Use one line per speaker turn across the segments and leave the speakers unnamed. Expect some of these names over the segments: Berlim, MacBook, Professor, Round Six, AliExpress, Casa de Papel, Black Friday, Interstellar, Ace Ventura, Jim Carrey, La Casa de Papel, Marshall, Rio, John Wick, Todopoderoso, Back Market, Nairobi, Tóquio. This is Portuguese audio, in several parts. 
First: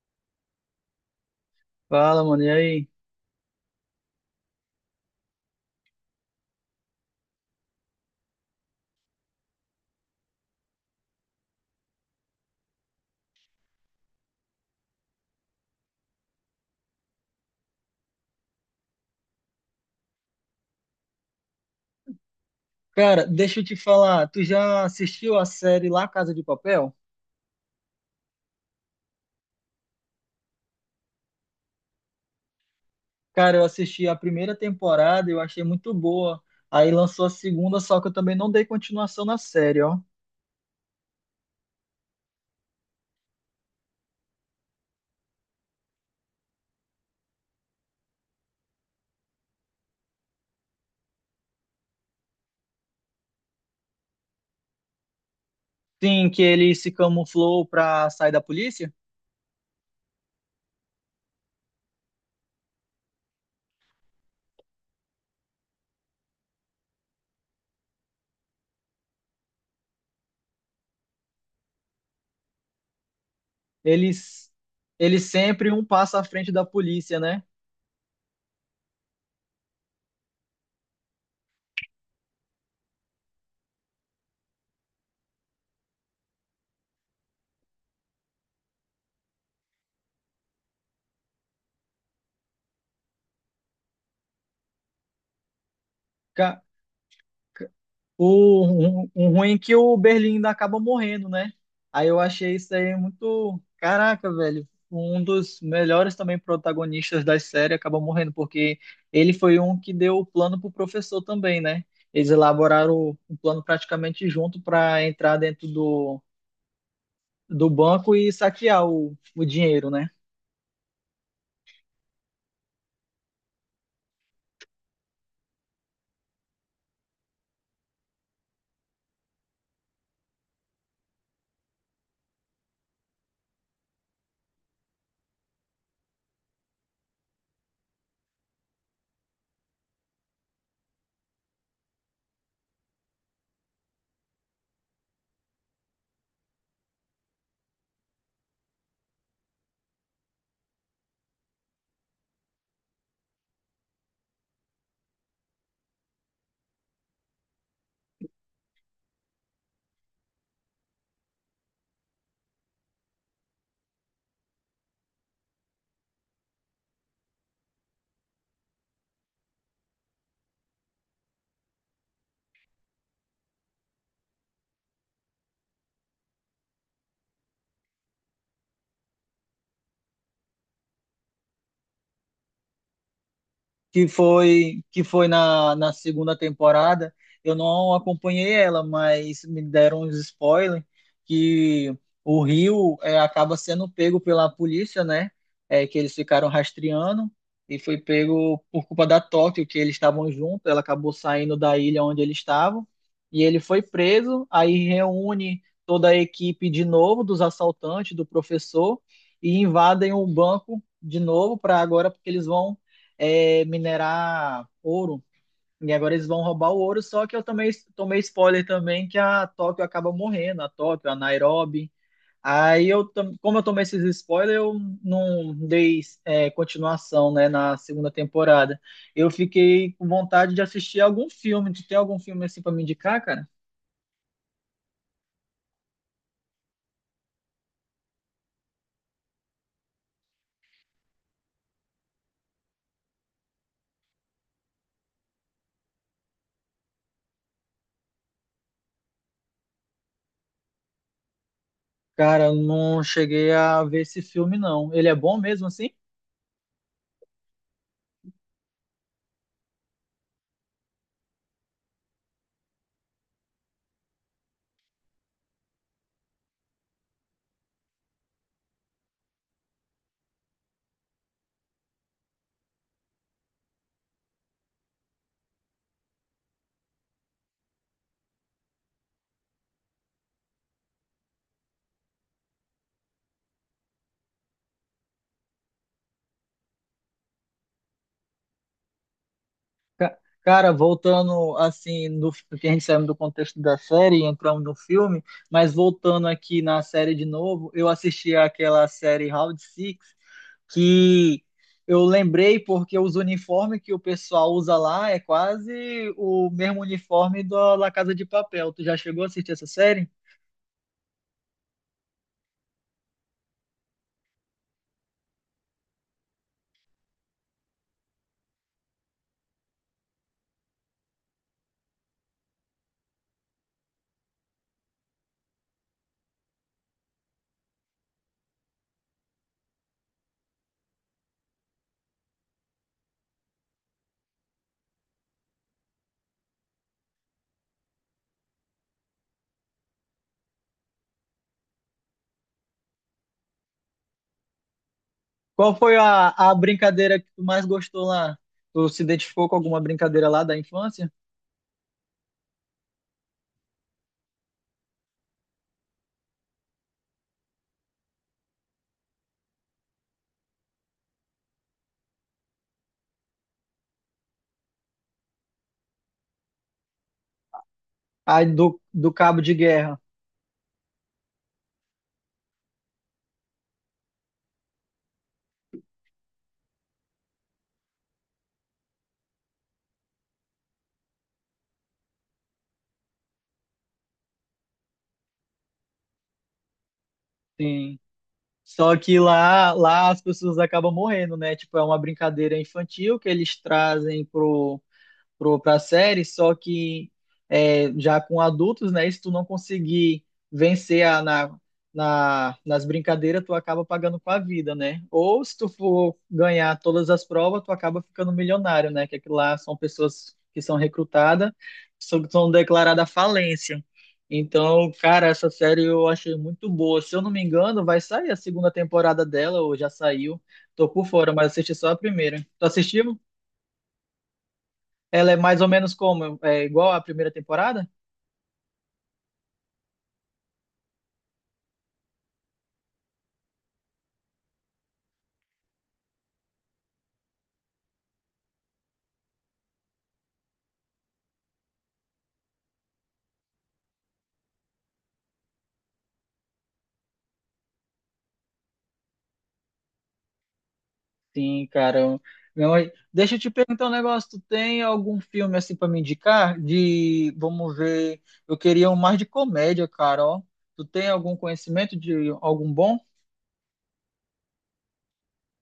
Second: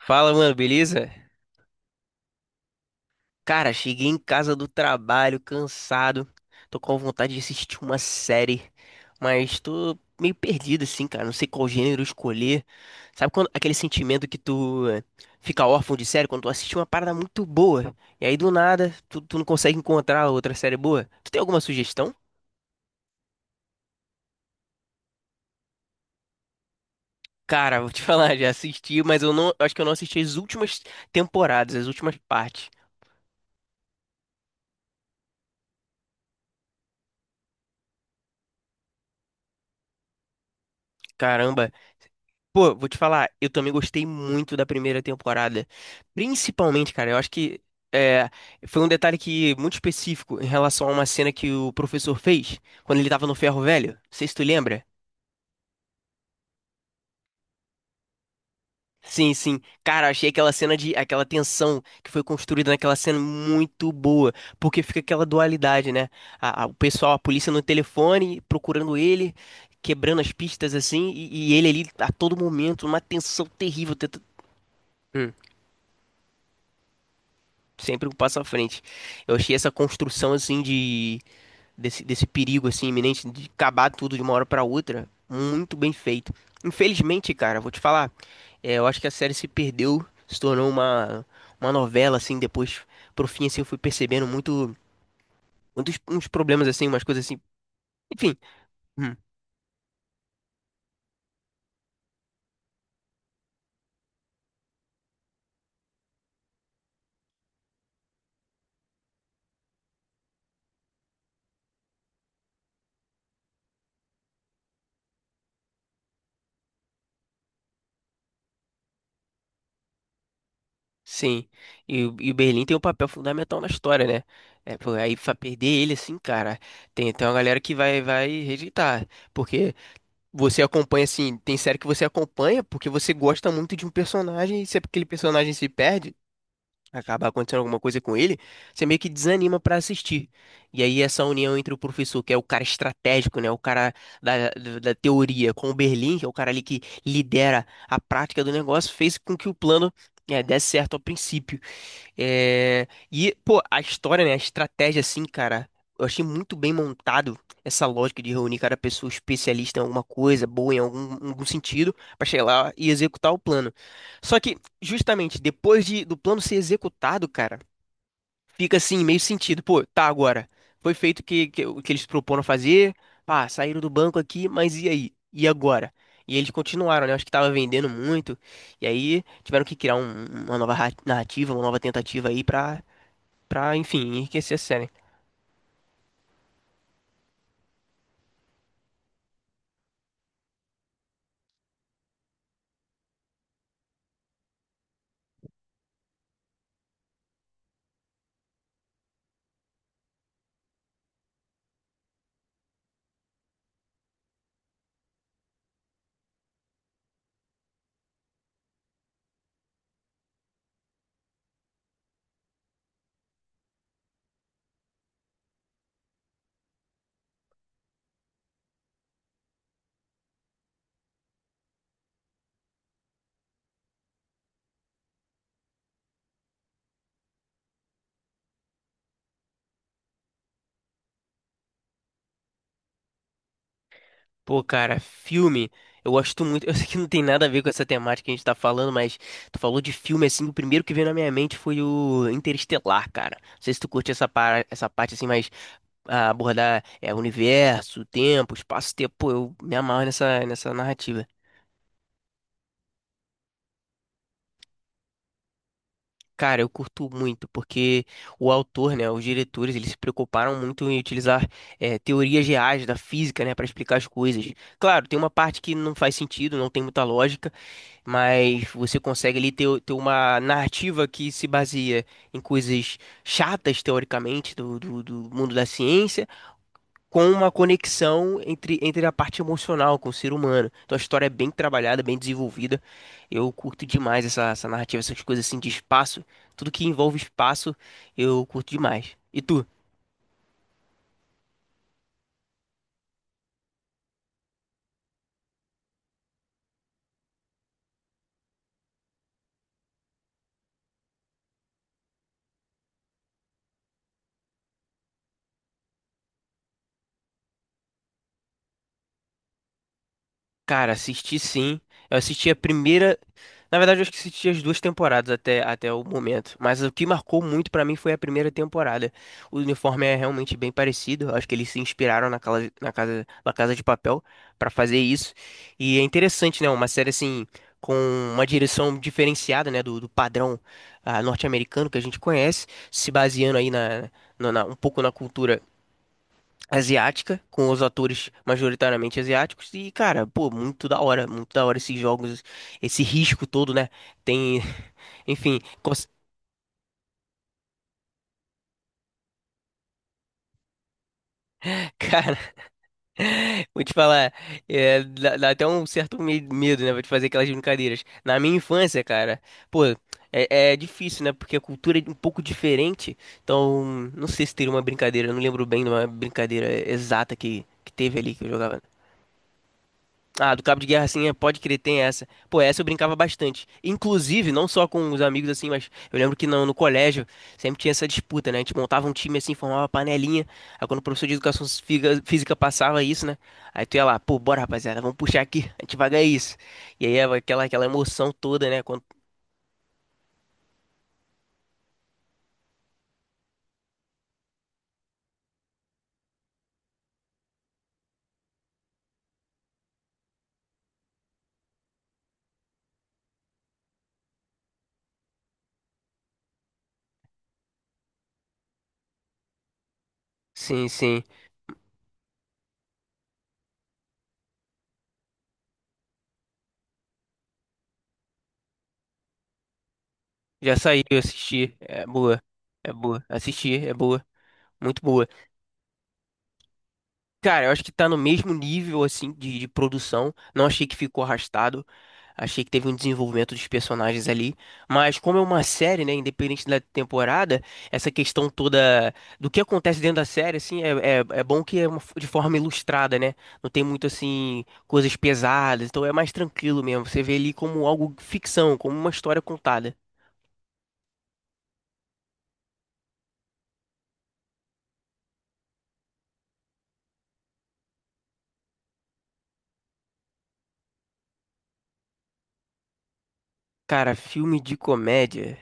Fala, mano, beleza?
Fala, mano, e aí?
Cara, cheguei em casa do trabalho, cansado. Tô com vontade de assistir uma série, mas tô meio perdido assim, cara. Não sei qual gênero escolher. Sabe quando aquele sentimento que tu fica órfão de série quando tu assiste uma parada muito boa e aí do nada tu não consegue encontrar outra série boa? Tu tem alguma sugestão?
Cara, deixa eu te falar, tu já assistiu a série La Casa de Papel?
Cara, vou te falar, já assisti, mas eu acho que eu não assisti as últimas temporadas, as últimas partes.
Cara, eu assisti a primeira temporada, eu achei muito boa. Aí lançou a segunda, só que eu também não dei continuação na série, ó.
Caramba. Pô, vou te falar, eu também gostei muito da primeira temporada. Principalmente, cara, eu acho que é, foi um detalhe que muito específico em relação a uma cena que o professor fez quando ele tava no ferro velho. Não sei se tu lembra.
Sim, que ele se camuflou pra sair da polícia?
Sim, sim. Cara, achei aquela tensão que foi construída naquela cena muito boa, porque fica aquela dualidade, né? O pessoal, a polícia no telefone procurando ele, quebrando as pistas assim, e ele ali a todo momento, uma tensão terrível.
Eles, eles
Hum.
sempre um passo à frente da polícia, né?
Sempre um passo à frente. Eu achei essa construção assim de desse perigo assim iminente de acabar tudo de uma hora pra outra muito bem feito. Infelizmente, cara, vou te falar, eu acho que a série se perdeu, se tornou uma novela assim depois pro fim assim eu fui percebendo muitos uns problemas assim, umas coisas assim. Enfim,
O, um,
hum.
um ruim é que o Berlim ainda acaba morrendo, né? Aí eu achei isso aí muito. Caraca, velho. Um dos melhores também protagonistas da série acaba morrendo, porque ele foi um que deu o plano pro professor também, né? Eles elaboraram um plano praticamente junto para entrar dentro do banco e saquear o dinheiro, né?
Sim. E, e o Berlim tem um papel fundamental na história, né? É, pô, aí pra perder ele assim, cara, tem, tem uma galera que vai rejeitar. Porque você acompanha, assim, tem série que você acompanha porque você gosta muito de um personagem e se aquele personagem se perde, acaba acontecendo alguma coisa com ele, você meio que desanima pra assistir. E aí essa união entre o professor, que é o cara estratégico, né, o cara da teoria, com o Berlim, que é o cara ali que lidera a prática do negócio, fez com que o plano, desse certo ao princípio. É, e, pô, a história, né? A estratégia, assim, cara, eu achei muito bem montado essa lógica de reunir cada pessoa especialista em alguma coisa, boa em algum sentido, pra chegar lá e executar o plano. Só que, justamente, do plano ser executado, cara, fica assim, meio sentido. Pô, tá agora. Foi feito o que eles proporam fazer. Pá, saíram do banco aqui, mas e aí? E agora? E eles continuaram, né? Acho que tava vendendo muito. E aí tiveram que criar uma nova narrativa, uma nova tentativa aí pra, pra,
que
enfim, enriquecer a
foi
série.
que foi na, na segunda temporada. Eu não acompanhei ela, mas me deram uns spoilers que o Rio acaba sendo pego pela polícia, né? É, que eles ficaram rastreando e foi pego por culpa da Tóquio, que eles estavam juntos. Ela acabou saindo da ilha onde eles estavam e ele foi preso. Aí reúne toda a equipe de novo dos assaltantes, do professor e invadem o banco de novo para agora porque eles vão minerar ouro. E agora eles vão roubar o ouro, só que eu também tomei spoiler também que a Tóquio acaba morrendo, a Tóquio, a Nairobi. Aí como eu tomei esses spoilers, eu não dei continuação, né, na segunda temporada. Eu fiquei com vontade de assistir algum filme. Tu tem algum filme assim para me indicar, cara?
Pô, cara, filme. Eu gosto muito. Eu sei que não tem nada a ver com essa temática que a gente tá falando, mas tu falou de filme assim. O primeiro que veio na minha mente foi o Interestelar, cara. Não sei se tu curte essa parte assim, mas. A abordar universo, tempo, espaço-tempo. Pô, eu me amarro nessa narrativa.
Cara, eu não cheguei a ver esse filme, não. Ele é bom mesmo assim?
Cara, eu curto muito, porque o autor, né, os diretores, eles se preocuparam muito em utilizar teorias reais da física, né, para explicar as coisas. Claro, tem uma parte que não faz sentido, não tem muita lógica, mas você consegue ali ter uma narrativa que se baseia em coisas chatas, teoricamente, do mundo da ciência com uma conexão entre a parte emocional com o ser humano. Então a história é bem trabalhada, bem desenvolvida. Eu curto demais essa narrativa, essas coisas assim de espaço. Tudo que envolve espaço, eu curto demais. E tu?
Ca- Cara, voltando assim, no, que a gente saiu do contexto da série e entramos no filme, mas voltando aqui na série de novo, eu assisti aquela série Round Six que eu lembrei porque os uniformes que o pessoal usa lá é quase o mesmo uniforme da La Casa de Papel. Tu já chegou a assistir essa série?
Cara, assisti sim. Eu assisti a primeira. Na verdade, eu acho que assisti as duas temporadas até, até o momento. Mas o que marcou muito pra mim foi a primeira temporada. O uniforme é realmente bem parecido. Eu acho que eles se inspiraram na Casa de Papel pra fazer isso. E é interessante, né? Uma série assim, com uma direção diferenciada, né? Do padrão norte-americano que a gente conhece, se baseando aí na, um pouco na cultura asiática, com os atores majoritariamente asiáticos, e, cara, pô, muito da hora esses jogos, esse risco todo, né? Tem, enfim,
Qual foi
cons-
a brincadeira que tu mais gostou lá? Tu se identificou com alguma brincadeira lá da infância?
cara, vou te falar, é, dá até um certo medo, né? Vou te fazer aquelas brincadeiras. Na minha infância, cara, pô. É, é difícil, né? Porque a cultura é um pouco diferente. Então, não sei se teria uma brincadeira. Eu não lembro bem de uma brincadeira exata que teve ali que
A
eu jogava.
do cabo de guerra.
Ah, do Cabo de Guerra, assim, é, pode crer, tem essa. Pô, essa eu brincava bastante. Inclusive, não só com os amigos, assim, mas eu lembro que no colégio sempre tinha essa disputa, né? A gente montava um time, assim, formava uma panelinha. Aí quando o professor de educação física passava isso, né? Aí tu ia lá, pô, bora, rapaziada, vamos puxar aqui, a gente vai ganhar isso. E aí é aquela
Sim.
emoção toda, né?
Só
Quando...
que lá as pessoas acabam morrendo, né? Tipo, é uma brincadeira infantil que eles trazem para a série, só que já com adultos, né? Se tu não conseguir vencer nas brincadeiras, tu acaba pagando com a vida, né? Ou se tu for ganhar todas as provas, tu acaba ficando milionário, né? Que aquilo lá são pessoas que são
Sim, sim.
recrutadas, são declaradas falência. Então, cara, essa série eu achei muito boa. Se eu não me engano, vai sair a segunda temporada dela, ou já saiu.
Já
Tô
saiu,
por
eu
fora, mas assisti
assisti.
só a
É boa,
primeira. Tu
é
assistiu?
boa. Assisti, é boa. Muito boa.
Ela é mais ou menos como? É igual à primeira
Cara, eu acho
temporada?
que tá no mesmo nível, assim, de produção. Não achei que ficou arrastado. Achei que teve um desenvolvimento dos personagens ali. Mas como é uma série, né, independente da temporada, essa questão toda do que acontece dentro da série, assim, é bom que é uma de forma ilustrada, né? Não tem muito, assim, coisas pesadas. Então é mais tranquilo mesmo. Você vê ali como algo ficção, como uma história contada.
Sim, cara. Meu, deixa eu te perguntar um negócio. Tu tem algum filme assim pra me indicar? De, vamos ver. Eu queria um mais de comédia, cara, ó. Tu tem algum conhecimento de algum bom?
Cara, filme de comédia.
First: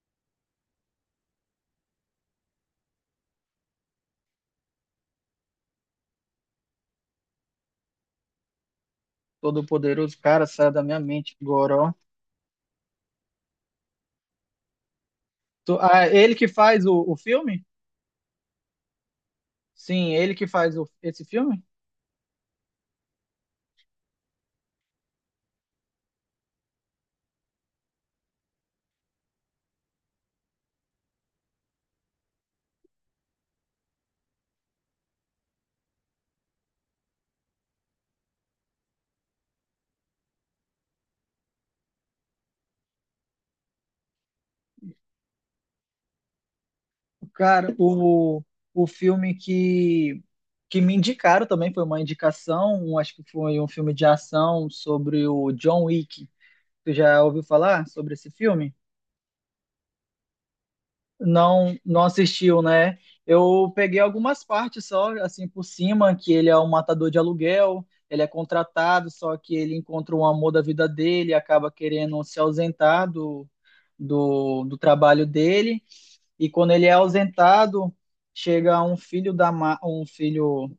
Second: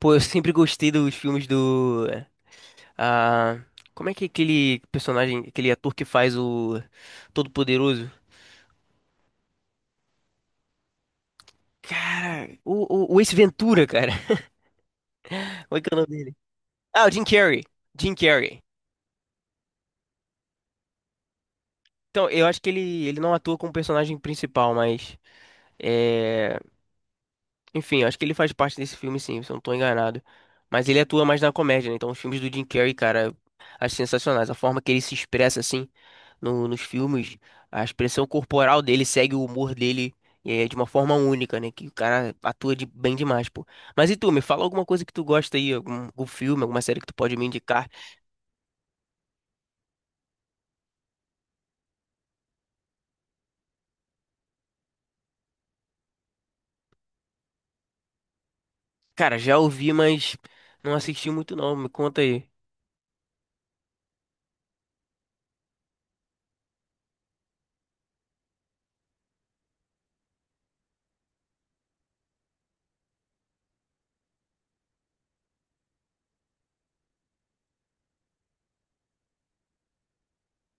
Pô, eu sempre gostei dos filmes do ah, como é que é aquele personagem, aquele ator que faz o Todo-Poderoso?
Todo-Poderoso, cara, sai da minha mente agora, ó.
Cara, o Ace Ventura, cara. Como é que é o nome
É ele
dele?
que faz o,
Ah, o
o
Jim Carrey.
filme?
Jim Carrey.
Sim, ele que faz esse filme?
Então, eu acho que ele não atua como personagem principal, mas. é, Enfim, acho que ele faz parte desse filme, sim, se eu não tô enganado. Mas ele atua mais na comédia, né? Então, os filmes do Jim Carrey, cara, acho sensacionais. A forma que ele se expressa, assim, nos filmes, a expressão corporal dele segue o humor dele de uma forma única, né? Que o cara atua de, bem demais, pô. Mas e tu, me fala alguma coisa que tu gosta aí, algum, algum filme, alguma série que tu pode me
Cara,
indicar.
o filme que me indicaram também foi uma indicação, acho que foi um filme de ação sobre o John Wick. Tu já ouviu falar sobre esse filme?
Cara, já ouvi, mas não assisti muito, não.
Não,
Me
não
conta aí.
assistiu, né? Eu peguei algumas partes só, assim, por cima, que ele é um matador de aluguel, ele é contratado, só que ele encontra o amor da vida dele, acaba querendo se ausentar do trabalho dele e quando ele é ausentado, chega um filho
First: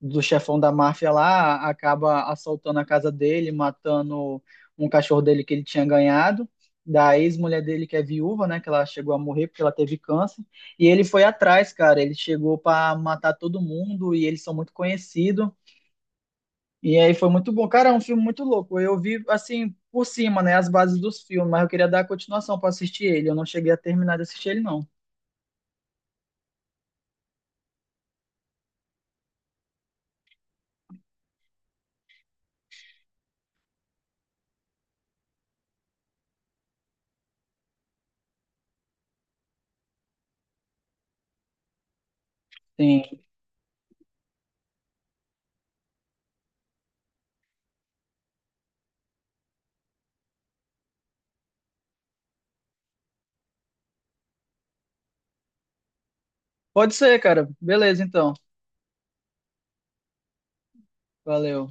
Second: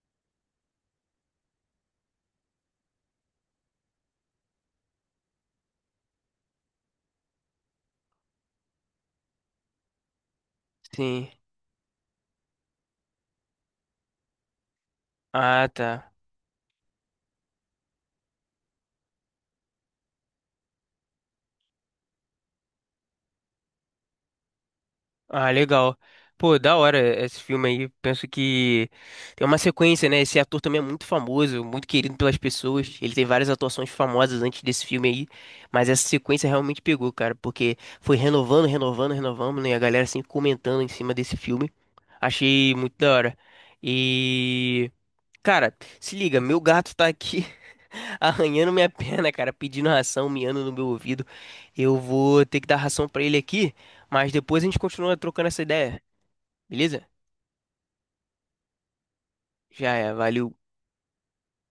do chefão da máfia lá, acaba assaltando a casa dele, matando um cachorro dele que ele tinha ganhado, da ex-mulher dele que é viúva, né, que ela chegou a morrer porque ela teve câncer, e ele foi
Sim.
atrás, cara, ele chegou para matar todo mundo e eles são muito conhecidos.
Ah, tá.
E aí foi muito bom. Cara, é um filme muito louco. Eu vi assim por cima, né, as bases dos filmes, mas eu queria dar a continuação para assistir ele. Eu não cheguei a terminar de assistir ele não.
Ah, legal. Pô, da hora esse filme aí. Penso que tem uma sequência, né? Esse ator também é muito famoso, muito querido pelas pessoas. Ele tem várias atuações famosas antes desse filme aí. Mas essa sequência realmente pegou, cara, porque foi renovando, renovando, renovando, né? E a galera assim comentando em cima desse filme. Achei muito da
Tem
hora. E. Cara, se liga, meu gato tá aqui arranhando minha perna, cara, pedindo ração, miando no meu ouvido. Eu vou ter que dar ração pra ele aqui, mas depois a gente continua trocando essa ideia,
Pode
beleza?
ser, cara. Beleza, então.
Já é, valeu.
Valeu.